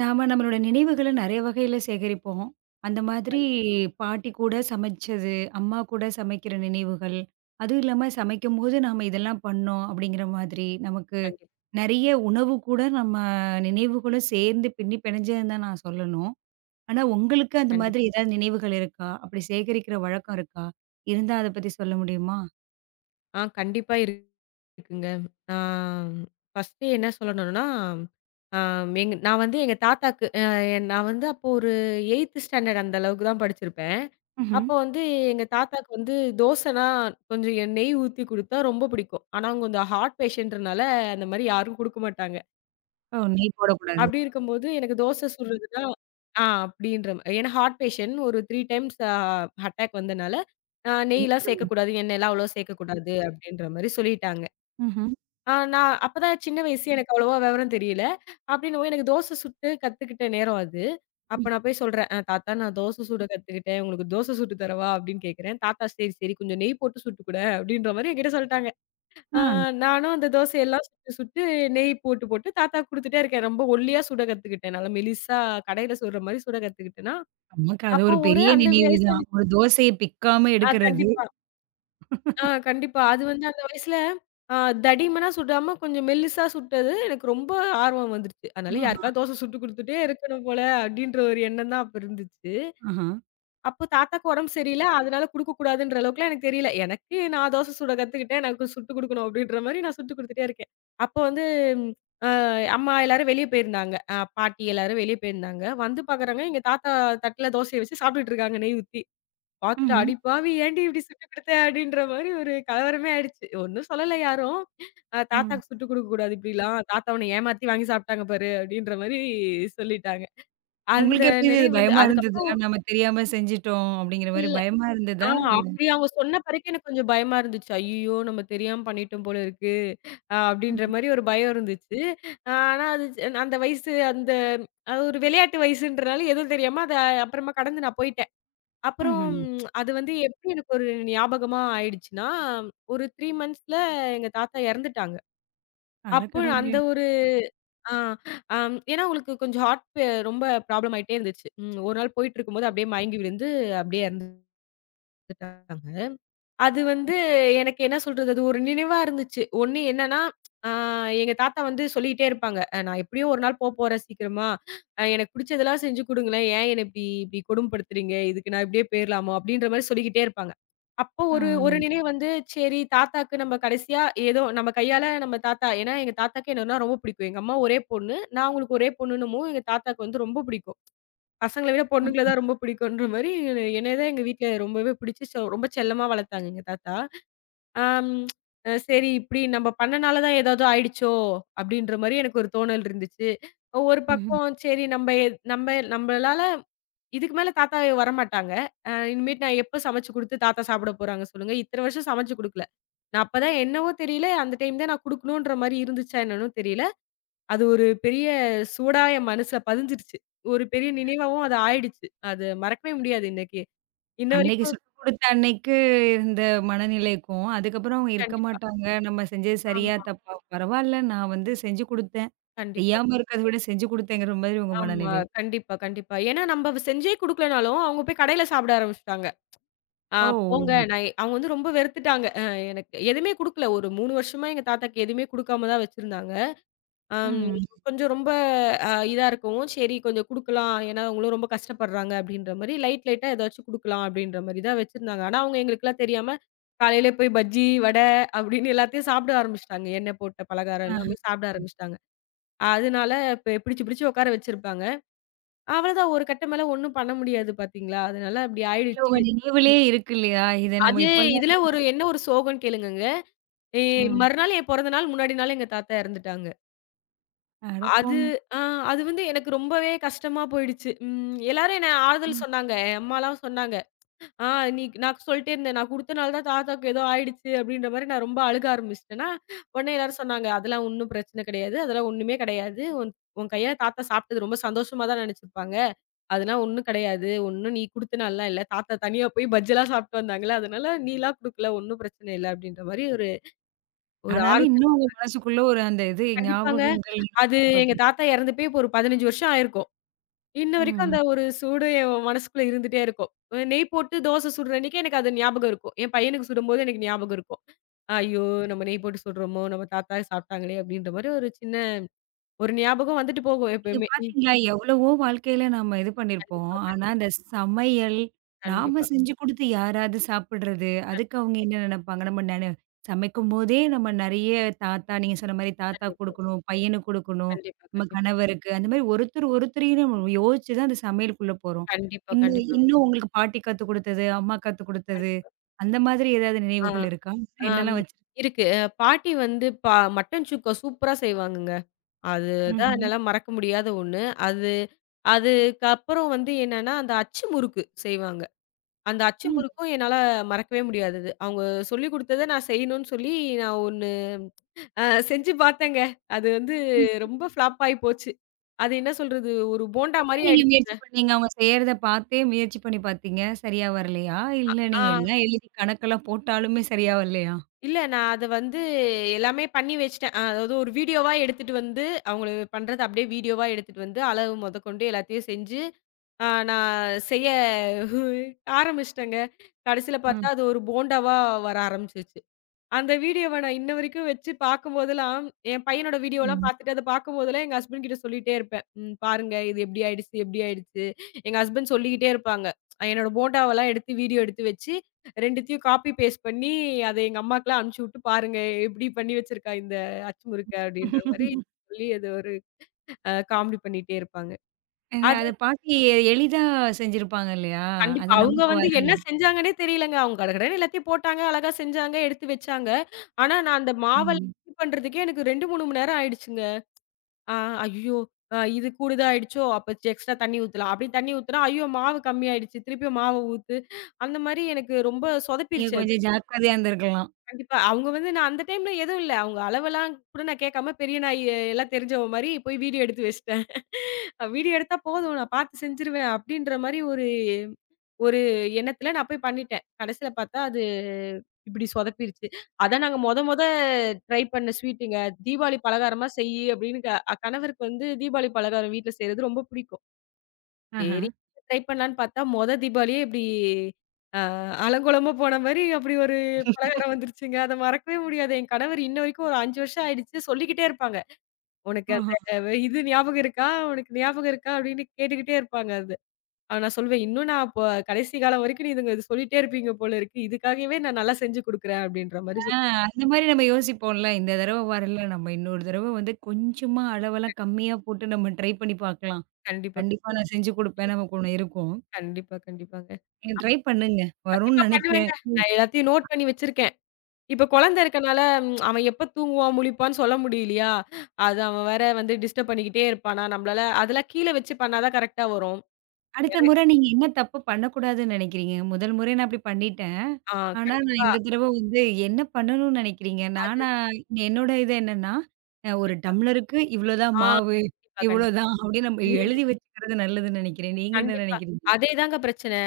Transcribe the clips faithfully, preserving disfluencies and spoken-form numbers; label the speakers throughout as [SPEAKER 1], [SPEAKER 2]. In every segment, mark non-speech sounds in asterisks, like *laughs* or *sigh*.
[SPEAKER 1] நாம நம்மளோட நினைவுகள நெறைய வகையில சேகரிப்போம். அந்த மாதிரி
[SPEAKER 2] கண்டிப்
[SPEAKER 1] பாட்டி கூட சமைச்சது, அம்மா கூட சமைக்கிற நினைவுகள், அதுவும் இல்லாம சமைக்கும்போது நாம இதெல்லாம் பண்ணோம் அப்படிங்கிற மாதிரி, நமக்கு
[SPEAKER 2] கண்டிப்
[SPEAKER 1] நெறைய உணவு கூட நம்ம நினைவுகளும் சேர்ந்து பின்னி பிணைஞ்சதுன்னு தான் நான் சொல்லணும். ஆனா உங்களுக்கு அந்த
[SPEAKER 2] கண்டிப்
[SPEAKER 1] மாதிரி ஏதாவது நினைவுகள் இருக்கா? அப்படி சேகரிக்கிற வழக்கம் இருக்கா? இருந்தா அத பத்தி சொல்ல முடியுமா?
[SPEAKER 2] ஆ கண்டிப்பா இருக்கு- இருக்குங்க. ஆ ஃபர்ஸ்ட்டு என்ன சொல்லணும்னா, ஆ எங்க நான் வந்து எங்க தாத்தாக்கு அ நான் வந்து அப்போ ஒரு எய்த்த் ஸ்டாண்டர்ட் அந்த அளவுக்கு தான் படிச்சிருப்பேன்.
[SPEAKER 1] ம்ஹ்ம்.
[SPEAKER 2] அப்போ வந்து எங்க தாத்தாக்கு வந்து தோசைனா கொஞ்சம் எ நெய் ஊத்தி குடுத்தா ரொம்ப பிடிக்கும். ஆனா அவங்க கொஞ்சம் ஹார்ட் பேஷண்ட்றனால அந்த மாரி யாரும் குடுக்க மாட்டாங்க.
[SPEAKER 1] ஓ! நெய் போடக்கூடாது.
[SPEAKER 2] அப்படி இருக்கும்போது எனக்கு தோசை சுடுறதுன்னா ஆ அப்படின்ற மா ஏன்னா ஹார்ட் பேஷண்ட் ஒரு மூணு டைம்ஸ் அ அட்டாக் வந்தனால, அ நெய்லாம் சேர்க்கக்கூடாது, எண்ணெய்லாம் அவ்வளவா சேர்க்கக்கூடாது அப்படின்ற மாரி சொல்லிட்டாங்க.
[SPEAKER 1] ம்ஹ்ம்.
[SPEAKER 2] ஆ நான் அப்பதான் சின்ன வயசு எனக்கு அவ்வளவா விவரம் தெரியல. அப்படின்னவும் எனக்கு தோசை சுட்டு கத்துக்கிட்ட நேரம் அது.
[SPEAKER 1] ம்.
[SPEAKER 2] அப்ப நான் போய் சொல்றேன், "அ தாத்தா, நான் தோசை சுட கத்துக்கிட்டேன். உங்களுக்கு தோசை சுட்டு தரவா?" அப்படின்னு கேட்கிறேன். தாத்தா, "சரி, சரி கொஞ்சம் நெய் போட்டு சுட்டுக்குடேன்" அப்படின்ற மாரி என்கிட்ட சொல்லிட்டாங்க.
[SPEAKER 1] ஆ
[SPEAKER 2] ஆ நானும் அந்த தோசையெல்லாம் சுட்டு, சுட்டு நெய் போட்டு, போட்டு தாத்தாக்கு குடுத்துட்டே இருக்கேன். ரொம்ப ஒல்லியா சுட கத்துக்கிட்டேன். நல்லா மெலிசா கடையில சுடுற மாரி சுட கத்துக்கிட்டேன்னா,
[SPEAKER 1] நமக்கு அது
[SPEAKER 2] அப்போ
[SPEAKER 1] ஒரு
[SPEAKER 2] ஒரு
[SPEAKER 1] பெரிய
[SPEAKER 2] அந்த
[SPEAKER 1] நினைவு
[SPEAKER 2] வயசுல
[SPEAKER 1] தான்.
[SPEAKER 2] எனக்கு-
[SPEAKER 1] ஒரு தோசைய பிக்காம
[SPEAKER 2] ஆ
[SPEAKER 1] எடுக்கிறது.
[SPEAKER 2] கண்டிப்பா. ஆ கண்டிப்பா. அது வந்து அந்த வயசுல ஆ தடிமனா சுடாம கொஞ்சம் மெல்லிசா சுட்டது எனக்கு ரொம்ப ஆர்வம் வந்துருச்சு. அதனால
[SPEAKER 1] ஆஹா,
[SPEAKER 2] யாருக்காவது தோசை சுட்டு குடுத்துட்டே இருக்கணும் போல, அப்டின்ற ஒரு எண்ணம் தான் அப்ப இருந்துச்சு.
[SPEAKER 1] ஆஹா.
[SPEAKER 2] அப்போ தாத்தாக்கு உடம்பு சரியில்ல. அதனால குடுக்கக்கூடாதுன்ற அளவுக்குலாம் எனக்கு தெரியல. எனக்கு நான் தோசை சுட கத்துக்கிட்டேன். எனக்கு சுட்டுக் குடுக்கணும் அப்டின்ற மாரி நான் சுட்டுக் குடுத்துட்டே இருக்கேன். அப்போ வந்து அ அம்மா எல்லாரும் வெளிய போயிருந்தாங்க. அ பாட்டி எல்லாரும் வெளிய போயிருந்தாங்க. வந்து பாக்குறாங்க எங்க தாத்தா தட்டுல தோசைய வச்சு சாப்ட்டுட்டு இருக்காங்க நெய் ஊத்தி. பாத்துட்டு,
[SPEAKER 1] ம்ஹ்ம்.
[SPEAKER 2] "அடி பாவி! ஏன்டி இப்டி சுட்டுக் குடுத்த?" அப்டின்ற மாரி ஒரு கலவரமே ஆயிடுச்சு. ஒண்ணும் சொல்லல யாரும். அ
[SPEAKER 1] ம்.
[SPEAKER 2] "தாத்தாக்கு சுட்டுக் குடுக்கக்கூடாது இப்டிலாம். தாத்தா உன்ன ஏமாத்தி வாங்கி சாப்ட்டாங்க பாரு" அப்டின்ற மாரி சொல்லிட்டாங்க. அந்த
[SPEAKER 1] உங்களுக்கு எப்படி இருந்தது?
[SPEAKER 2] நினைவு வந்து
[SPEAKER 1] பயமா இருந்ததா?
[SPEAKER 2] அதுக்கப்புறம்
[SPEAKER 1] நம்ம தெரியாம செஞ்சுட்டோம் அப்படிங்கிற மாரி
[SPEAKER 2] இல்ல.
[SPEAKER 1] பயமா
[SPEAKER 2] ஆ
[SPEAKER 1] இருந்ததா? இல்ல.
[SPEAKER 2] அப்படி அவங்க சொன்ன பிறகு எனக்கு கொஞ்சம் பயமா இருந்துச்சு. "ஐய்யயோ! நம்ம தெரியாம பண்ணிட்டோம் போல இருக்கு." அ அப்படின்ற
[SPEAKER 1] ம்.
[SPEAKER 2] மாரி ஒரு பயம் இருந்துச்சு. அ ஆனா அது அந்த வயசு அந்த அது ஒரு விளையாட்டு வயசுன்றனால எதுவும் தெரியாம அத அப்புறமா கடந்து நான் போயிட்டேன். அப்புறம்
[SPEAKER 1] ம்ஹ்ம்.
[SPEAKER 2] அது வந்து எப்படி எனக்கு ஒரு ஞாபகமா ஆயிடுச்சுன்னா, ஒரு மூணு மந்த்ஸ்ல எங்க தாத்தா இறந்துட்டாங்க.
[SPEAKER 1] அட
[SPEAKER 2] அப்போ
[SPEAKER 1] கடவுளே!
[SPEAKER 2] அந்த ஒரு ஆ அம் ஏன்னா அவங்களுக்கு கொஞ்சம் ஹார்ட் பே ரொம்ப ப்ராப்ளம் ஆயிட்டே இருந்துச்சு. ம் ஒரு நாள் போயிட்டு இருக்கும்போது அப்படியே மயங்கி விழுந்து அப்படியே இறந்துட்டாங்க. அது வந்து எனக்கு என்ன சொல்றது? அது ஒரு நினைவா இருந்துச்சு. ஒண்ணு என்னன்னா, ஆ எங்க தாத்தா வந்து சொல்லிட்டே இருப்பாங்க. அ "நான் எப்படியும் ஒரு நாள் போப்போறேன் சீக்கிரமா. அ எனக்கு புடிச்சதெல்லாம் செஞ்சு குடுங்களேன். ஏன் என்ன இப்படி இப்படி கொடுமைப்படுத்துறீங்க? இதுக்கு நான் இப்படியே போயிரலாமா?" அப்படின்ற மாரி சொல்லிக்கிட்டே இருப்பாங்க. அப்போ
[SPEAKER 1] ஆ.
[SPEAKER 2] ஒரு ஒரு நினைவு வந்து, சரி தாத்தாக்கு நம்ம கடைசியா ஏதோ நம்ம கையால நம்ம தாத்தா ஏன்னா எங்க தாத்தாக்கு என்னன்னா ரொம்ப பிடிக்கும். எங்க அம்மா ஒரே பொண்ணு. நான் அவங்களுக்கு ஒரே பொண்ணுன்னுமோ எங்க தாத்தாக்கு வந்து ரொம்ப பிடிக்கும். பசங்கள விட பொண்ணுங்கள
[SPEAKER 1] ம்.
[SPEAKER 2] தான் ரொம்ப பிடிக்குன்ற மாரி, என்னைய தான் எங்க வீட்ல ரொம்பவே பிடிச்சு செ ரொம்ப செல்லமா வளர்த்தாங்க எங்க தாத்தா. ஆம் அ சரி இப்படி நம்ம பண்ணனால தான் ஏதாவது ஆயிடுச்சோ! அப்படின்ற மாரி எனக்கு ஒரு தோணல் இருந்துச்சு. ஒரு
[SPEAKER 1] ம்ஹ்ம்.
[SPEAKER 2] பக்கம் சரி நம்ப நம்ப நம்பளால இதுக்கு மேல தாத்தா வரமாட்டாங்க. அ இனிமேட்டு நான் எப்ப சமைச்சு குடுத்து தாத்தா சாப்பிட போறாங்க சொல்லுங்க? இத்தன வருஷம் சமைச்சு குடுக்கல. நான் அப்பதான் என்னவோ தெரியல, அந்த டைம் தான் நான் குடுக்கணுன்ற மாரி இருந்துச்சா என்னன்னும் தெரியல. அது ஒரு பெரிய சூடா என் மனசுல பதிஞ்சிருச்சு. ஒரு பெரிய நினைவாவும் அது ஆயிடுச்சு. அது மறக்கவே முடியாது இன்னைக்கு. இன்ன
[SPEAKER 1] அன்னைக்கு
[SPEAKER 2] வரைக்கும்
[SPEAKER 1] சொல்லிக் கொடுத்த அன்னைக்கு இருந்த மனநிலைக்கும், அதுக்கப்புறம் அவங்க இருக்க
[SPEAKER 2] கண்டிப்பா.
[SPEAKER 1] மாட்டாங்க. நம்ம செஞ்சது சரியா?
[SPEAKER 2] ஆமா.
[SPEAKER 1] தப்பா? பரவால்ல நான் வந்து செஞ்சு கொடுத்தேன்.
[SPEAKER 2] கண்டிப்பா.
[SPEAKER 1] செய்யாம இருக்கிறத விட செஞ்சு கொடுத்தேங்கிற மாதிரி உங்க
[SPEAKER 2] ஆமா.
[SPEAKER 1] மனநிலை.
[SPEAKER 2] கண்டிப்பா, கண்டிப்பா. ஏன்னா நம்ப வ் செஞ்சே குடுக்கலனாலும், அவங்க போய் கடையில சாப்பிட ஆரம்பிச்சுட்டாங்க. "ஆ
[SPEAKER 1] ஓ!
[SPEAKER 2] போங்க." நான் அவங்க வந்து ரொம்ப வெறுத்துட்டாங்க. அ எனக்கு எதுவுமே குடுக்கல. ஒரு மூணு வருஷமா எங்க தாத்தாக்கு எதுவுமே குடுக்காம தான் வச்சிருந்தாங்க. அம் ம்.
[SPEAKER 1] ம்.
[SPEAKER 2] கொஞ்சம் ரொம்ப அ இதா இருக்கவும், சரி கொஞ்சம் குடுக்கலாம். ஏன்னா, அவங்களும் ரொம்ப கஷ்டப்படுறாங்க அப்படின்ற மாரி, லைட் லைட்டா ஏதாச்சும் குடுக்கலாம் அப்படின்ற மாரி தான் வச்சிருந்தாங்க. ஆனா, அவங்க எங்களுக்கெல்லாம் தெரியாம, காலையில போய் பஜ்ஜி, வடை அப்படின்னு எல்லாத்தையும் சாப்பிட ஆரம்பிச்சுட்டாங்க. எண்ணெய் போட்ட பலகாரம்
[SPEAKER 1] ஆஹா.
[SPEAKER 2] எல்லாமே சாப்பிட ஆரம்பிச்சுட்டாங்க. அதனால பெ பிடிச்சு பிடிச்சு உட்கார வச்சிருப்பாங்க. அவ்வளோதான் ஒரு கட்டம் மேல ஒண்ணும் பண்ண முடியாது பார்த்தீங்களா? அதனால அப்படி
[SPEAKER 1] இல்ல உங்க
[SPEAKER 2] ஆயிடுச்சு.
[SPEAKER 1] நினைவிலே இருக்கு இல்லையா? இத நம்ம
[SPEAKER 2] அது
[SPEAKER 1] இப்பல்லாம்
[SPEAKER 2] இதுல
[SPEAKER 1] வந்து
[SPEAKER 2] ஒரு என்ன ஒரு சோகம்ன்னு கேளுங்கங்க. எ
[SPEAKER 1] ம்.
[SPEAKER 2] மறுநாள் என் பொறந்த நாள், முன்னாடி நாள் எங்க தாத்தா இறந்துட்டாங்க.
[SPEAKER 1] அட
[SPEAKER 2] அது
[SPEAKER 1] போங்க.
[SPEAKER 2] ஆ அது வந்து எனக்கு ரொம்பவே கஷ்டமா போயிடுச்சு. ம் எல்லாரும் என்ன ஆறுதல் சொன்னாங்க. என் அம்மாலாம் சொன்னாங்க. "ஆ நீ நான் சொல்லிட்டே இருந்தேன். நான் குடுத்தனால தான் தாத்தாக்கு ஏதோ ஆயிடுச்சு." அப்படின்ற மாரி நான் ரொம்ப அழுக ஆரம்பிச்சுட்டேனா, உடனே எல்லாரும் சொன்னாங்க, "அதெல்லாம் ஒண்ணும் பிரச்சனை கிடையாது. அதெல்லாம் ஒண்ணுமே கிடையாது. உன் உன் கையால தாத்தா சாப்பிட்டது ரொம்ப சந்தோஷமா தான் நெனச்சிருப்பாங்க. அதெல்லாம் ஒண்ணும் கிடையாது. ஒண்ணும் நீ குடுத்தனாலலாம் இல்ல. தாத்தா தனியா போய் பஜ்ஜிலாம் சாப்பிட்டு வந்தாங்கல்ல. அதனால நீலாம் குடுக்கல. ஒண்ணும் பிரச்சனை இல்ல." அப்படின்ற மாரி ஒரு ஒரு
[SPEAKER 1] ஆனாலும்
[SPEAKER 2] ஆறுதல்.
[SPEAKER 1] இன்னும் உங்க மனசுக்குள்ள ஒரு அந்த இது
[SPEAKER 2] கண்டிப்பாங்க.
[SPEAKER 1] ஞாபகங்கள் இன்னும்
[SPEAKER 2] அது
[SPEAKER 1] இருக்கு
[SPEAKER 2] எங்க
[SPEAKER 1] பாத்தீங்க.
[SPEAKER 2] தாத்தா இறந்து போய் இப்போ ஒரு பதினஞ்சு வருஷம் ஆயிருக்கும். இன்ன வரைக்கும்
[SPEAKER 1] ம்.
[SPEAKER 2] அந்த ஒரு சூடு என் மனசுக்குள்ள இருந்துட்டே இருக்கும். அ நெய் போட்டு தோசை சுடுற அன்னைக்கு எனக்கு அது ஞாபகம் இருக்கும். என் பையனுக்கு சுடும்போது எனக்கு ஞாபகம் இருக்கும். "ஐயோ! நம்ம நெய் போட்டு சுடுறோமோ! நம்ம தாத்தா சாப்பிட்டாங்களே!" அப்படின்ற மாரி ஒரு சின்ன ஒரு ஞாபகம் வந்துட்டு போகும்
[SPEAKER 1] நீங்க
[SPEAKER 2] எப்பயுமே. ம்.
[SPEAKER 1] பாத்தீங்களா? எவ்வளவோ வாழ்க்கையில நாம இது பண்ணியிருப்போம்.
[SPEAKER 2] கண்டிப்பா,
[SPEAKER 1] ஆனா
[SPEAKER 2] கண்டிப்பா,
[SPEAKER 1] அந்த சமையல், நாம
[SPEAKER 2] கண்டிப்பா,
[SPEAKER 1] செஞ்சு குடுத்து யாராவது சாப்பிடுறது,
[SPEAKER 2] கண்
[SPEAKER 1] அதுக்கு அவங்க என்ன நெனைப்பாங்க? நம்ம நென சமைக்கும்போதே நம்ம நெறைய தாத்தா நீங்க சொன்ன மாரி தாத்தா
[SPEAKER 2] கண்டிப்பா,
[SPEAKER 1] குடுக்கணும், பையனுக்கு குடுக்கணும்,
[SPEAKER 2] கண்டிப்பா,
[SPEAKER 1] நம்ம
[SPEAKER 2] கண்டிப்பா,
[SPEAKER 1] கணவருக்கு, அந்த மாரி ஒருத்தர் ஒருத்தரையும் நம்ம யோசிச்சு தான் அந்த சமையலுக்குள்ள போறோம்.
[SPEAKER 2] கண்டிப்பா,
[SPEAKER 1] இன்னும்
[SPEAKER 2] கண்டிப்பாங்க,
[SPEAKER 1] இன்னும் உங்களுக்கு பாட்டி கத்து குடுத்தது, அம்மா கத்து குடுத்தது,
[SPEAKER 2] கண்டிப்பா.
[SPEAKER 1] அந்த மாதிரி ஏதாவது
[SPEAKER 2] ஆ,
[SPEAKER 1] நினைவுகள் இருக்கா?
[SPEAKER 2] ஆம்
[SPEAKER 1] என்னெல்லாம் வச்சிருக்
[SPEAKER 2] இருக்கு. அ பாட்டி வந்து பா மட்டன் சுக்கா சூப்பரா செய்வாங்கங்க. அதுதான்
[SPEAKER 1] ம்.
[SPEAKER 2] என்னால மறக்க முடியாத ஒண்ணு. அது அதுக்கப்புறம் வந்து என்னன்னா, அந்த அச்சு முறுக்கு செய்வாங்க. அந்த அச்சு
[SPEAKER 1] ம்,
[SPEAKER 2] முறுக்கும் என்னால மறக்கவே முடியாதது. அவங்க சொல்லிக் குடுத்தத நான் செய்யணும்னு சொல்லி நான் ஒண்ணு அ செஞ்சு பார்த்தேங்க. அது வந்து
[SPEAKER 1] ம்.
[SPEAKER 2] ரொம்ப ஃப்ளாப் ஆயி போச்சு. அது என்ன சொல்றது? ஒரு போண்டா
[SPEAKER 1] எப்படி
[SPEAKER 2] மாரி
[SPEAKER 1] நீங்க முயற்சி
[SPEAKER 2] ஆயிடுச்சு.
[SPEAKER 1] பண்ணீங்க? அவங்க செய்யறத பார்த்தே முயற்சி பண்ணி பார்த்தீங்க. சரியா வரலையா? இல்ல
[SPEAKER 2] ஆ
[SPEAKER 1] நீங்க எல்லாம் எழுதி கணக்கெல்லாம் போட்டாலுமே சரியா வரலையா?
[SPEAKER 2] இல்ல நான் அத வந்து எல்லாமே பண்ணி வச்சுட்டேன். அ அதாவது ஒரு வீடியோவா எடுத்துட்டு வந்து, அவங்கள பண்றத அப்படியே வீடியோவா எடுத்துட்டு வந்து, அளவு மொதக்கொண்டு எல்லாத்தையும் செஞ்சு ஆ நான் செய்ய ஆரம்பிச்சுட்டேங்க. கடைசில
[SPEAKER 1] ம்.
[SPEAKER 2] பார்த்தா அது ஒரு போண்டாவா வர ஆரம்பிச்சுருச்சு. அந்த வீடியோவ நான் இன்ன வரைக்கும் வச்சு பார்க்கும்போதெல்லாம், என் பையனோட ம். வீடியோலாம்
[SPEAKER 1] ம்.
[SPEAKER 2] பார்த்துட்டு அத பார்க்கும்போதெல்லாம் எங்க ஹஸ்பண்ட் கிட்ட சொல்லிட்டே இருப்பேன். "ம் பாருங்க இது எப்டி ஆயிடுச்சு, எப்டி ஆயிடுச்சு." எங்க ஹஸ்பண்ட் சொல்லிக்கிட்டே இருப்பாங்க. அஹ் என்னோட போண்டாவெல்லாம் எடுத்து வீடியோ எடுத்து வச்சு ரெண்டத்தையும் காப்பி பேஸ்ட் பண்ணி அத எங்க அம்மாக்குலாம் அனுப்பிச்சு விட்டு, "பாருங்க எப்டி பண்ணி வச்சிருக்கா இந்த அச்சு முறுக்க" அப்டின்ற மாரி சொல்லி அது ஒரு அ காமெடி பண்ணிட்டே இருப்பாங்க.
[SPEAKER 1] அ
[SPEAKER 2] அது
[SPEAKER 1] அத பார்த்து எ எளிதா செஞ்சிருப்பாங்க இல்லையா?
[SPEAKER 2] கண்டிப்பா.
[SPEAKER 1] அது
[SPEAKER 2] அவங்க
[SPEAKER 1] நமக்கு
[SPEAKER 2] வந்து
[SPEAKER 1] வரல.
[SPEAKER 2] என்ன செஞ்சாங்கன்னே தெரியலங்க. அவங்க கடகடன்னு எல்லாத்தையும் போட்டாங்க, அழகா செஞ்சாங்க, எடுத்து வச்சாங்க. ஆனா, நான் அந்த மாவெல்லாம்
[SPEAKER 1] ம்.
[SPEAKER 2] ரெடி பண்றதுக்கே எனக்கு ரெண்டு, மூணு மணி நேரம் ஆயிடுச்சுங்க. ஆ ஐயோ! அ இது கூடுதா ஆயிடுச்சோ! அப்ப எக்ஸ்ட்ரா தண்ணி ஊத்தலாம். அப்படி தண்ணி ஊத்துனா, ஐயோ! மாவு கம்மியாயிடுச்சு. திருப்பியும் மாவு ஊத்து. அந்த மாரி எனக்கு ரொம்ப
[SPEAKER 1] நீங்க
[SPEAKER 2] சொதப்பிருச்சு.
[SPEAKER 1] கொஞ்சம் ஜாக்கிரதையா இருந்திருக்கலாம்.
[SPEAKER 2] கண்டிப்பா. அவங்க வந்து நான் அந்த டைம்ல எதுவும் இல்ல. அவங்க அளவெல்லாம் கூட நான் கேட்காம பெரிய நான் எ எல்லாம் தெரிஞ்சவ மாரி போய் வீடியோ எடுத்து வச்சுட்டேன். வீடியோ எடுத்தா போதும் நான் பார்த்து செஞ்சுருவேன் அப்படின்ற மாரி ஒரு ஒரு எண்ணத்துல நான் போய் பண்ணிட்டேன். கடைசில பார்த்தா அது இப்படி சொதப்பிருச்சு. அதான் நாங்க மொத மொத ட்ரை பண்ண ஸ்வீட்டுங்க. தீபாவளி பலகாரமா செய்யி அப்படின்னு க அ- கணவருக்கு வந்து தீபாவளி பலகாரம் வீட்ல செய்றது ரொம்ப பிடிக்கும்.
[SPEAKER 1] ஆஹா.
[SPEAKER 2] சரி. ட்ரை பண்ணலான்னு பார்த்தா, மொத தீபாவளியே இப்படி அ அலங்கோலமா போன மாரி அப்படி ஒரு பலகாரம் வந்துருச்சுங்க. அத மறக்கவே முடியாது. என் கணவர் இன்ன வரைக்கும் ஒரு அஞ்சு வருஷம் ஆயிடுச்சு சொல்லிக்கிட்டே இருப்பாங்க. "உனக்கு
[SPEAKER 1] ஆஹா.
[SPEAKER 2] அந்த வ இது ஞாபகம் இருக்கா? உனக்கு ஞாபகம் இருக்கா?" அப்படின்னு கேட்டுக்கிட்டே இருப்பாங்க அது. ஆனா நான் சொல்வேன், "இன்னும் நான் அப்ப கடைசி காலம் வரைக்கும் நீ இதுங்க இது சொல்லிட்டே இருப்பீங்க போல இருக்கு. இதுக்காகவே நான் நல்லா செஞ்சு குடுக்குறேன்." அப்படின்ற மாரி
[SPEAKER 1] ஆ
[SPEAKER 2] சொல்
[SPEAKER 1] அந்த மாரி நம்ம யோசிப்போம்ல. இந்த தடவ வரல. நம்ம இன்னொரு தடவ வந்து கொஞ்சமா அளவெல்லாம் கம்மியா போட்டு நம்ம ட்ரை பண்ணி பார்க்கலாம்.
[SPEAKER 2] கண்டிப்பா,
[SPEAKER 1] கண்டிப்பா நான் செஞ்சு குடுப்பேன் நமக்கு ஒண்ணு இருக்கும்.
[SPEAKER 2] கண்டிப்பா, கண்டிப்பாங்க.
[SPEAKER 1] நீங்க ட்ரை பண்ணுங்க. வரும்னு
[SPEAKER 2] கண்டிப்பா பண்ணுவேங்க.
[SPEAKER 1] நினைக்கிறேன்.
[SPEAKER 2] நான் எல்லாத்தையும் நோட் பண்ணி வச்சிருக்கேன். இப்ப குழந்தை இருக்கனால, ம் அவன் எப்ப தூங்குவான், முழிப்பான்னு சொல்ல முடியலையா? அது அவன் வேற வந்து டிஸ்டர்ப் பண்ணிக்கிட்டே இருப்பானா, நம்மளால அதெல்லாம் கீழ வச்சு பண்ணா தான் கரெக்ட்டா வரும்.
[SPEAKER 1] அடுத்த
[SPEAKER 2] எற
[SPEAKER 1] முறை நீங்க என்ன தப்பு பண்ணக்கூடாதுன்னு நினைக்கிறீங்க? முதல் முறை நான் அப்படி பண்ணிட்டேன்.
[SPEAKER 2] ஆ
[SPEAKER 1] ஆனா, நான்
[SPEAKER 2] கண்டிப்பா.
[SPEAKER 1] இந்த தடவ வந்து என்ன பண்ணணும்னு நினைக்கிறீங்க?
[SPEAKER 2] அது
[SPEAKER 1] நானா என்னோட இது என்னன்னா, அ ஒரு டம்ளருக்கு இவ்வளோ தான்
[SPEAKER 2] ஆ
[SPEAKER 1] மாவு,
[SPEAKER 2] கண்டிப்பா,
[SPEAKER 1] இவ்வளோ
[SPEAKER 2] கண்டிப்பா.
[SPEAKER 1] தான் அப்படின்னு நம்ம
[SPEAKER 2] *laughs*
[SPEAKER 1] எழுதி வச்சுக்கிறது நல்லதுன்னு நினைக்கிறேன். நீங்க என்ன
[SPEAKER 2] கண்டிப்பா.
[SPEAKER 1] நினைக்கிறீங்க?
[SPEAKER 2] அதேதாங்க பிரச்சனை.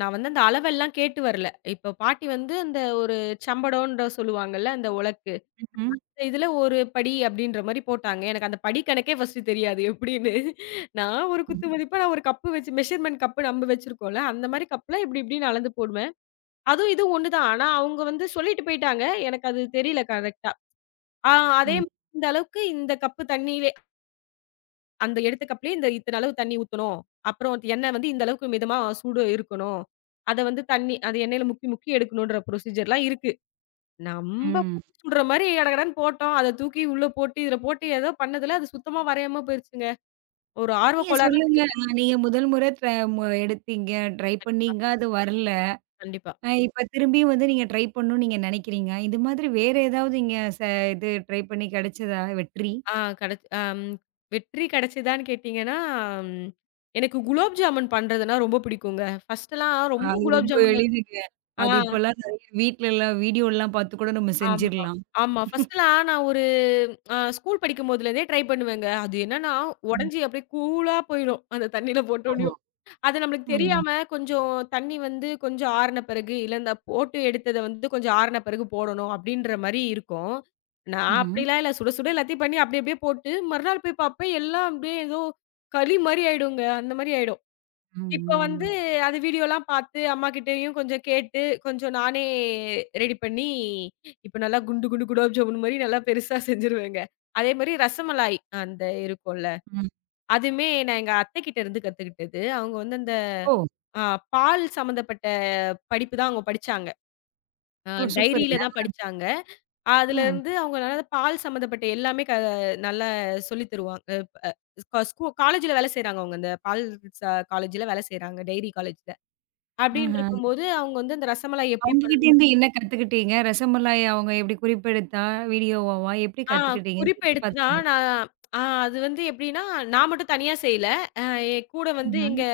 [SPEAKER 2] நான் வந்து அந்த அளவெல்லாம் கேட்டு வரல. இப்ப பாட்டி வந்து அந்த ஒரு சம்படோன்ற சொல்லுவாங்கல்ல, அந்த உலக்கு.
[SPEAKER 1] ம்.
[SPEAKER 2] இதுல ஒரு படி அப்படின்ற மாரி போட்டாங்க. எனக்கு அந்த படி கணக்கே ஃபர்ஸ்ட்டு தெரியாது எப்படின்னு. நான் ஒரு குத்து மதிப்பா நான் ஒரு கப்பு வச்சு மெஷர்மென்ட் கப்பு நம்ம வச்சிருக்கோம்ல, அந்த மாரி கப்புல இப்படி இப்படின்னு அளந்து போடுவேன். அதுவும் இது ஒண்ணுதான். ஆனா அவங்க வந்து சொல்லிட்டு போயிட்டாங்க. எனக்கு அது தெரியல கரெக்ட்டா. ஆ அதே
[SPEAKER 1] ம்.
[SPEAKER 2] மாதிரி இந்த அளவுக்கு இந்த கப்பு தண்ணீயிலே அந்த எடுத்த கப்லயே இந்த இத்தன அளவு தண்ணீ ஊத்தணும். அப்புறம் எண்ணெய் வந்து இந்த அளவுக்கு மிதமா சூடு இருக்கணும். அத வந்து தண்ணீ அது எண்ணெயில முக்கி முக்கி எடுக்கணுன்ற ப்ரொசீஜர்லாம் இருக்கு. நம்ப
[SPEAKER 1] ம்.
[SPEAKER 2] பத்தி சுடுற மாரி கடகடன்னு போட்டோம். அத தூக்கி உள்ள போட்டு, இதுல போட்டு ஏதோ பண்ணதுல அது சுத்தமா வரையாம போயிருச்சுங்க. ஒரு ஆர்வ
[SPEAKER 1] நீங்க
[SPEAKER 2] கோளாறுல
[SPEAKER 1] சொல்லுங்க. அ நீங்க முதல் முறை ட்ர மு எடுத்தீங்க, ட்ரை
[SPEAKER 2] கண்டிப்பா.
[SPEAKER 1] பண்ணீங்க, அது வரல.
[SPEAKER 2] கண்டிப்பா.
[SPEAKER 1] அ இப்ப திரும்பியும் வந்து நீங்க ட்ரை பண்ணணும்னு நீங்க நினைக்கிறீங்க. இது மாதிரி வேற ஏதாவது நீங்க ச இது ட்ரை பண்ணி கிடைச்சதா வெற்றி?
[SPEAKER 2] ஆ கிடைச் அம் வெற்றி கிடைச்சதான்னு கேட்டீங்கன்னா, ம் எனக்கு குலோப் ஜாமுன் பண்றதுன்னா ரொம்ப பிடிக்குங்க. ஃபர்ஸ்ட்லாம் ரொம்ப
[SPEAKER 1] அது
[SPEAKER 2] குலோப்
[SPEAKER 1] ரொம்ப
[SPEAKER 2] ஜாமுன்
[SPEAKER 1] எளிதுங்க.
[SPEAKER 2] ஆ
[SPEAKER 1] அது இப்பலாம் நெறைய வீட்லலாம் வீடியோலாம் பார்த்து கூட நம்ம
[SPEAKER 2] ஆமா,
[SPEAKER 1] செஞ்சிரலாம்.
[SPEAKER 2] ஆமா. ஃபர்ஸ்ட்லாம் நான் ஒரு அ ஸ்கூல் படிக்கும் போதுலேருந்தே ட்ரை பண்ணுவேங்க. அது என்னன்னா,
[SPEAKER 1] ம்.
[SPEAKER 2] உடைஞ்சு அப்படியே கூழா போயிடும். அந்த தண்ணீல
[SPEAKER 1] ஓஹோ!
[SPEAKER 2] போட்டோனயும். அது நம்மளுக்கு
[SPEAKER 1] ம்.
[SPEAKER 2] தெரியாம கொஞ்சம் தண்ணி வந்து கொஞ்சம் ஆறுன பிறகு, இல்ல இந்த போட்டு எடுத்தத வந்து கொஞ்சம் ஆறுன பிறகு போடணும் அப்டின்ற மாரி இருக்கும். நான்
[SPEAKER 1] ம்ஹ்ம்.
[SPEAKER 2] அப்டிலாம் இல்ல. சுட சுட எல்லாத்தையும் பண்ணி அப்டி அப்டியே போட்டு, மறுநாள் போய் பார்ப்பேன் எல்லாம் அப்டியே ஏதோ களி மாரி ஆயிடுங்க. அந்த மாரி ஆயிடும். இப்ப
[SPEAKER 1] ம்.
[SPEAKER 2] வந்து அது வீடியோலாம் பார்த்து அம்மாகிட்டயும் கொஞ்சம் கேட்டு, கொஞ்சம் நானே ரெடி பண்ணி, இப்ப நல்லா குண்டு குண்டு குலோப் ஜாமுன் மாரி நல்லா பெருசா செஞ்சுருவேங்க. அதே மாரி ரசமலாய் அந்த இருக்கும்ல.
[SPEAKER 1] ம்.
[SPEAKER 2] அதுமே நான் எங்க அத்தைகிட்ட இருந்து கத்துக்கிட்டது. அவங்க வந்து அந்த
[SPEAKER 1] ஓ!
[SPEAKER 2] ஆ பால் சம்மந்தப்பட்ட படிப்பு தான் அவங்க படிச்சாங்க. அ
[SPEAKER 1] ஓ!
[SPEAKER 2] டைரியில
[SPEAKER 1] சூப்பருங்க.
[SPEAKER 2] சூப்பருங்க. தான் படிச்சாங்க. ம்.
[SPEAKER 1] ம்.
[SPEAKER 2] அதுலருந்து அவங்கனால பால் சம்மந்தப்பட்ட எல்லாமே க நல்லா சொல்லி தருவாங்க. அ க ஸ்கூ காலேஜ்ல வேலை செய்றாங்க அவங்க. அந்த பால் ச காலேஜ்ல வேலை செய்றாங்க. டெய்ரி காலேஜ்ல. ம். அப்டின்னு
[SPEAKER 1] ம்ஹ்ம்.
[SPEAKER 2] இருக்கும்போது அவங்க வந்து அந்த ரசமலாய் எப்படி
[SPEAKER 1] அவங்ககிட்டேருந்து என்ன கத்துக்கிட்டீங்க? ரசமலாய் அவங்க எப்படி குறிப்பெடுத்தா? வீடியோவாவா? எப்படி
[SPEAKER 2] ஆ
[SPEAKER 1] கத்துக்கிட்டீங்க?
[SPEAKER 2] குறிப்பு
[SPEAKER 1] செஞ்சு
[SPEAKER 2] எடுத்து தான்
[SPEAKER 1] பார்த்தீங்களா?
[SPEAKER 2] நான் ஆ அது வந்து எப்படின்னா, நான் மட்டும் தனியா செய்யல. அ என் கூட வந்து
[SPEAKER 1] ம்ஹ்ம்.
[SPEAKER 2] எங்க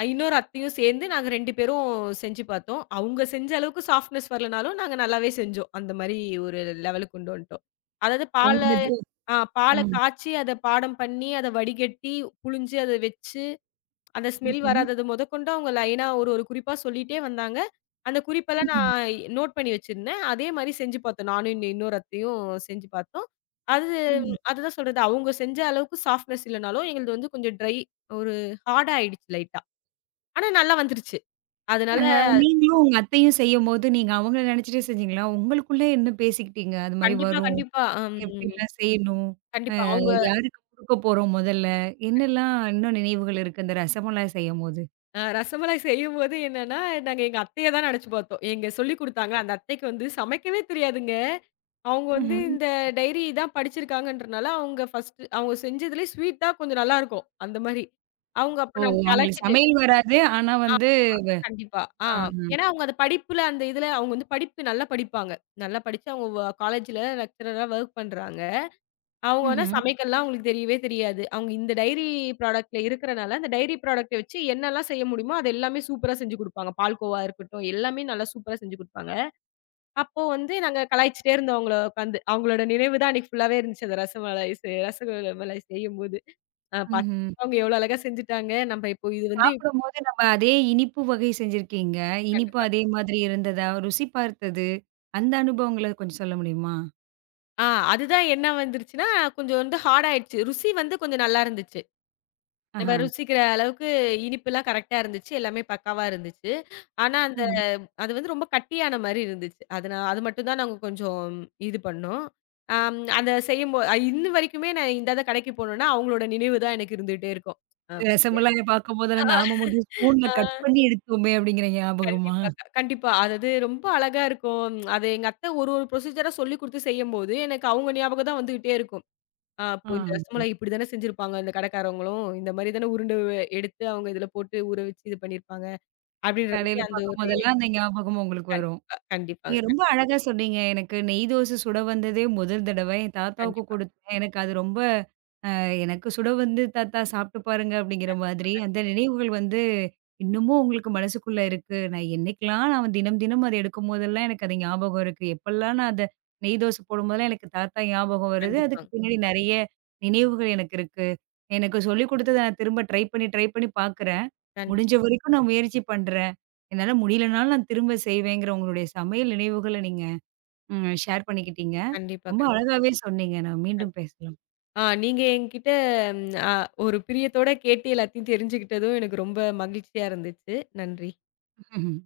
[SPEAKER 2] அ இன்னொரு அத்தையும் சேர்ந்து நாங்க ரெண்டு பேரும் செஞ்சு பார்த்தோம். அவங்க செஞ்ச அளவுக்கு சாஃப்ட்னஸ் வரலனாலும், நாங்க நல்லாவே செஞ்சோம். அந்த மாரி ஒரு லெவலுக்கு கொண்டு வந்துட்டோம். அதாவது பால
[SPEAKER 1] உங்க இது
[SPEAKER 2] ஆ பால
[SPEAKER 1] ம்.
[SPEAKER 2] காய்ச்சி, அத பாடம் பண்ணி, அத வடிகட்டி, புழிஞ்சு அத வச்சு அந்த ஸ்மெல்
[SPEAKER 1] ம்ஹ்ம்.
[SPEAKER 2] வராதது மொதக்கொண்டு அவங்க லைனா ஒரு ஒரு குறிப்பா சொல்லிட்டே வந்தாங்க. அந்த குறிப்பெல்லாம்
[SPEAKER 1] ம்ஹ்ம்.
[SPEAKER 2] நான் நோட் பண்ணி வச்சிருந்தேன். அதே மாரி செஞ்சு பார்த்தோம். நானும் இன்ன இன்னொரு அத்தையும் செஞ்சு பார்த்தோம். அது
[SPEAKER 1] ம்.
[SPEAKER 2] அதுதான் சொல்றது. அவங்க செஞ்ச அளவுக்கு சாஃப்ட்னஸ் இல்லனாலும், எங்களுது வந்து கொஞ்சம் ட்ரை ஒரு ஹார்டா ஆயிடுச்சு லைட்டா. ஆனா நல்லா வந்துருச்சு.
[SPEAKER 1] அ
[SPEAKER 2] அதனால
[SPEAKER 1] நீங்களும் உங்க அத்தையும் செய்யும்போது, நீங்க அவங்கள நெனச்சுட்டே செஞ்சீங்களா? உங்களுக்குள்ள என்ன பேசிக்கிட்டீங்க? அது மாரி
[SPEAKER 2] கண்டிப்பா,
[SPEAKER 1] வரும்.
[SPEAKER 2] கண்டிப்பா. அம்
[SPEAKER 1] எப்படிலாம் செய்யணும்?
[SPEAKER 2] கண்டிப்பா. அவங்க
[SPEAKER 1] யாருக்கு குடுக்க போறோம் முதல்ல? என்னெல்லாம் இன்னும் நினைவுகள் இருக்கு இந்த ரசமலாம் செய்யும்போது?
[SPEAKER 2] அ ரசமலாய் செய்யும்போது என்னன்னா, நாங்க எங்க அத்தைய தான் நெனச்சு பார்த்தோம். எங்க சொல்லிக் குடுத்தாங்க. அந்த அத்தைக்கு வந்து சமைக்கவே தெரியாதுங்க. அவங்க வந்து
[SPEAKER 1] ம்ஹ்ம்.
[SPEAKER 2] இந்த டைரி தான் படிச்சிருக்காங்கன்றனால, அவங்க ஃபர்ஸ்ட்டு அவங்க செஞ்சதுலயே ஸ்வீட் தான் கொஞ்சம் நல்லாருக்கும். அந்த மாரி. அவங்க அப்ப
[SPEAKER 1] ஓ!
[SPEAKER 2] நான்
[SPEAKER 1] அவங்களுக்கு
[SPEAKER 2] கலச்சிட்டேன்.
[SPEAKER 1] சமையல் வராது. ஆனா
[SPEAKER 2] ஆ
[SPEAKER 1] வந்து வ
[SPEAKER 2] கண்டிப்பா. ஆ
[SPEAKER 1] ஆ.
[SPEAKER 2] ஏன்னா அவங்க அந்த படிப்புல அந்த இதுல அவங்க வந்து படிப்பு நல்லா படிப்பாங்க. நல்லா படிச்சு அவங்க வ காலேஜ்ல லெக்சரரா வொர்க் பண்றாங்க. அவங்க ஆனா
[SPEAKER 1] ம்ஹ்ம்.
[SPEAKER 2] சமைக்கலாம் அவங்களுக்கு தெரியவே தெரியாது. அவங்க இந்த டைரி ப்ராடக்ட்ல இருக்கறனால, அந்த டைரி ப்ராடக்ட்ட வச்சு என்னலாம் செய்ய முடியுமோ, அது எல்லாமே சூப்பரா செஞ்சு குடுப்பாங்க. பால்கோவா இருக்கட்டும், எல்லாமே நல்லா சூப்பரா செஞ்சு குடுப்பாங்க. அப்போ வந்து நாங்க கலாய்ச்சிட்டே இருந்தோம் அவங்கள உட்காந்து. அவங்களோட நினைவு தான் அன்னைக்கு ஃபுல்லாவே இருந்துச்சு. அந்த ரசமலாய் செ ரசமலாய் செய்யும்போது. அ பாத்
[SPEAKER 1] ம்ஹ்ம்.
[SPEAKER 2] அவங்க எவ்வளோ அழகா செஞ்சுட்டாங்க. நம்ம இப்போ இது வந்து
[SPEAKER 1] சாப்பிடும்போது நம்ம அதே இனிப்பு வகை செஞ்சிருக்கீங்க. இனிப்பு
[SPEAKER 2] கண்டிப்பா.
[SPEAKER 1] அதே மாதிரி இருந்ததா? ருசி பார்த்தது, அந்த அனுபவங்கள கொஞ்சம் சொல்ல முடியுமா?
[SPEAKER 2] ஆ அதுதான் என்ன வந்துருச்சுன்னா, கொஞ்சம் வந்து ஹார்ட் ஆயிடுச்சு. ருசி வந்து கொஞ்சம் நல்லா இருந்துச்சு. நம்ம
[SPEAKER 1] ஆஹா.
[SPEAKER 2] ருசிக்கிற அளவுக்கு இனிப்புலாம் கரெக்ட்டா இருந்துச்சு. எல்லாமே பக்காவா இருந்துச்சு. ஆனா அந்த
[SPEAKER 1] ம்ஹ்ம்.
[SPEAKER 2] அது வந்து ரொம்ப கட்டியான மாரி இருந்துச்சு. அது நான் அது மட்டும் தான் நாங்க கொஞ்சம் இது பண்ணோம். அம் அந்த செய்யும்போ இன்ன வரைக்குமே நான் இந்த இந்த கடைக்கு போனோம்னா, அவங்களோட நினைவு தான் எனக்கு இருந்துட்டே இருக்கும். ஆமா.
[SPEAKER 1] ரசமலாய பார்க்கும்போதெல்லாம் நாம மட்டும் ஸ்பூன்ல கட்
[SPEAKER 2] ஆ
[SPEAKER 1] பண்ணி எடுத்தோமே! அப்படிங்கிற ஞாபகமா?
[SPEAKER 2] கண்டிப்பா. க- கண்டிப்பா. அதாவது ரொம்ப அழகா இருக்கும். அது எங்க அத்தை ஒரு ஒரு ப்ரொசீஜரா சொல்லிக் குடுத்து செய்யும்போது, எனக்கு அவங்க ஞாபகம் தான் வந்துகிட்டே இருக்கும். ஆ
[SPEAKER 1] ஆ.
[SPEAKER 2] அப்போ இந்த ரசமலாய் இப்படி தானே செஞ்சிருப்பாங்க இந்த கடைக்காரவங்களும். இந்த மாரி தானே உருண்ட எடுத்து அவங்க இதுல போட்டு ஊற வச்சு இது பண்ணியிருப்பாங்க. அப்படின்ற மாரி
[SPEAKER 1] கடையில
[SPEAKER 2] அந்த ஒரு
[SPEAKER 1] பார்க்கும்போதெல்லாம் அந்த ஞாபகம் உங்களுக்கு வரும்.
[SPEAKER 2] கண்டிப்பா,
[SPEAKER 1] நீங்க
[SPEAKER 2] கண்டிப்பாங்க.
[SPEAKER 1] ரொம்ப அழகா சொன்னீங்க. எனக்கு நெய் தோசை சுட வந்ததே முதல் தடவை. என் தாத்தாவுக்கு
[SPEAKER 2] கண்டிப்பா,
[SPEAKER 1] கொடுத்தேன். எனக்கு அது ரொம்ப எனக்கு சுட வந்து தாத்தா சாப்பிட்டு பாருங்க அப்படிங்கிற
[SPEAKER 2] கண்டிப்பா,
[SPEAKER 1] மாதிரி, அந்த நினைவுகள் வந்து இன்னமும் உங்களுக்கு மனசுக்குள்ள இருக்கு. நான் என்னைக்கெல்லாம் நான் தினம் தினம் அத எடுக்கும்போதெல்லாம் எனக்கு அது ஞாபகம் இருக்கு. எப்பல்லாம் நான் அத நெய் தோசை போடும்போதெல்லாம் எனக்கு தாத்தா ஞாபகம் வருது. அதுக்கு
[SPEAKER 2] கண்டிப்பாங்க.
[SPEAKER 1] பின்னாடி நெறைய நினைவுகள் எனக்கு இருக்கு. எனக்கு சொல்லிக் குடுத்தத நான் திரும்ப ட்ரை பண்ணி, ட்ரை பண்ணி பார்க்குறேன். முடிஞ்ச
[SPEAKER 2] கண்டிப்பா, கண்டிப்பா,
[SPEAKER 1] வரைக்கும் நான் முயற்சி பண்றேன். என்னால முடியலனாலும் நான் திரும்ப செய்வேங்கிற உங்களுடைய சமையல் நினைவுகள நீங்க ம் ஷேர் பண்ணிக்கிட்டீங்க.
[SPEAKER 2] கண்டிப்பா,
[SPEAKER 1] ரொம்ப அழகாவே சொன்னீங்க. நம்ம மீண்டும்
[SPEAKER 2] கண்டிப்பா.
[SPEAKER 1] பேசலாம்.
[SPEAKER 2] ஆ நீங்க என்கிட்ட அ ஒரு பிரியத்தோட கேட்டு எல்லாத்தையும் தெரிஞ்சுக்கிட்டதும் எனக்கு ரொம்ப மகிழ்ச்சியா இருந்துச்சு. நன்றி.
[SPEAKER 1] *laughs*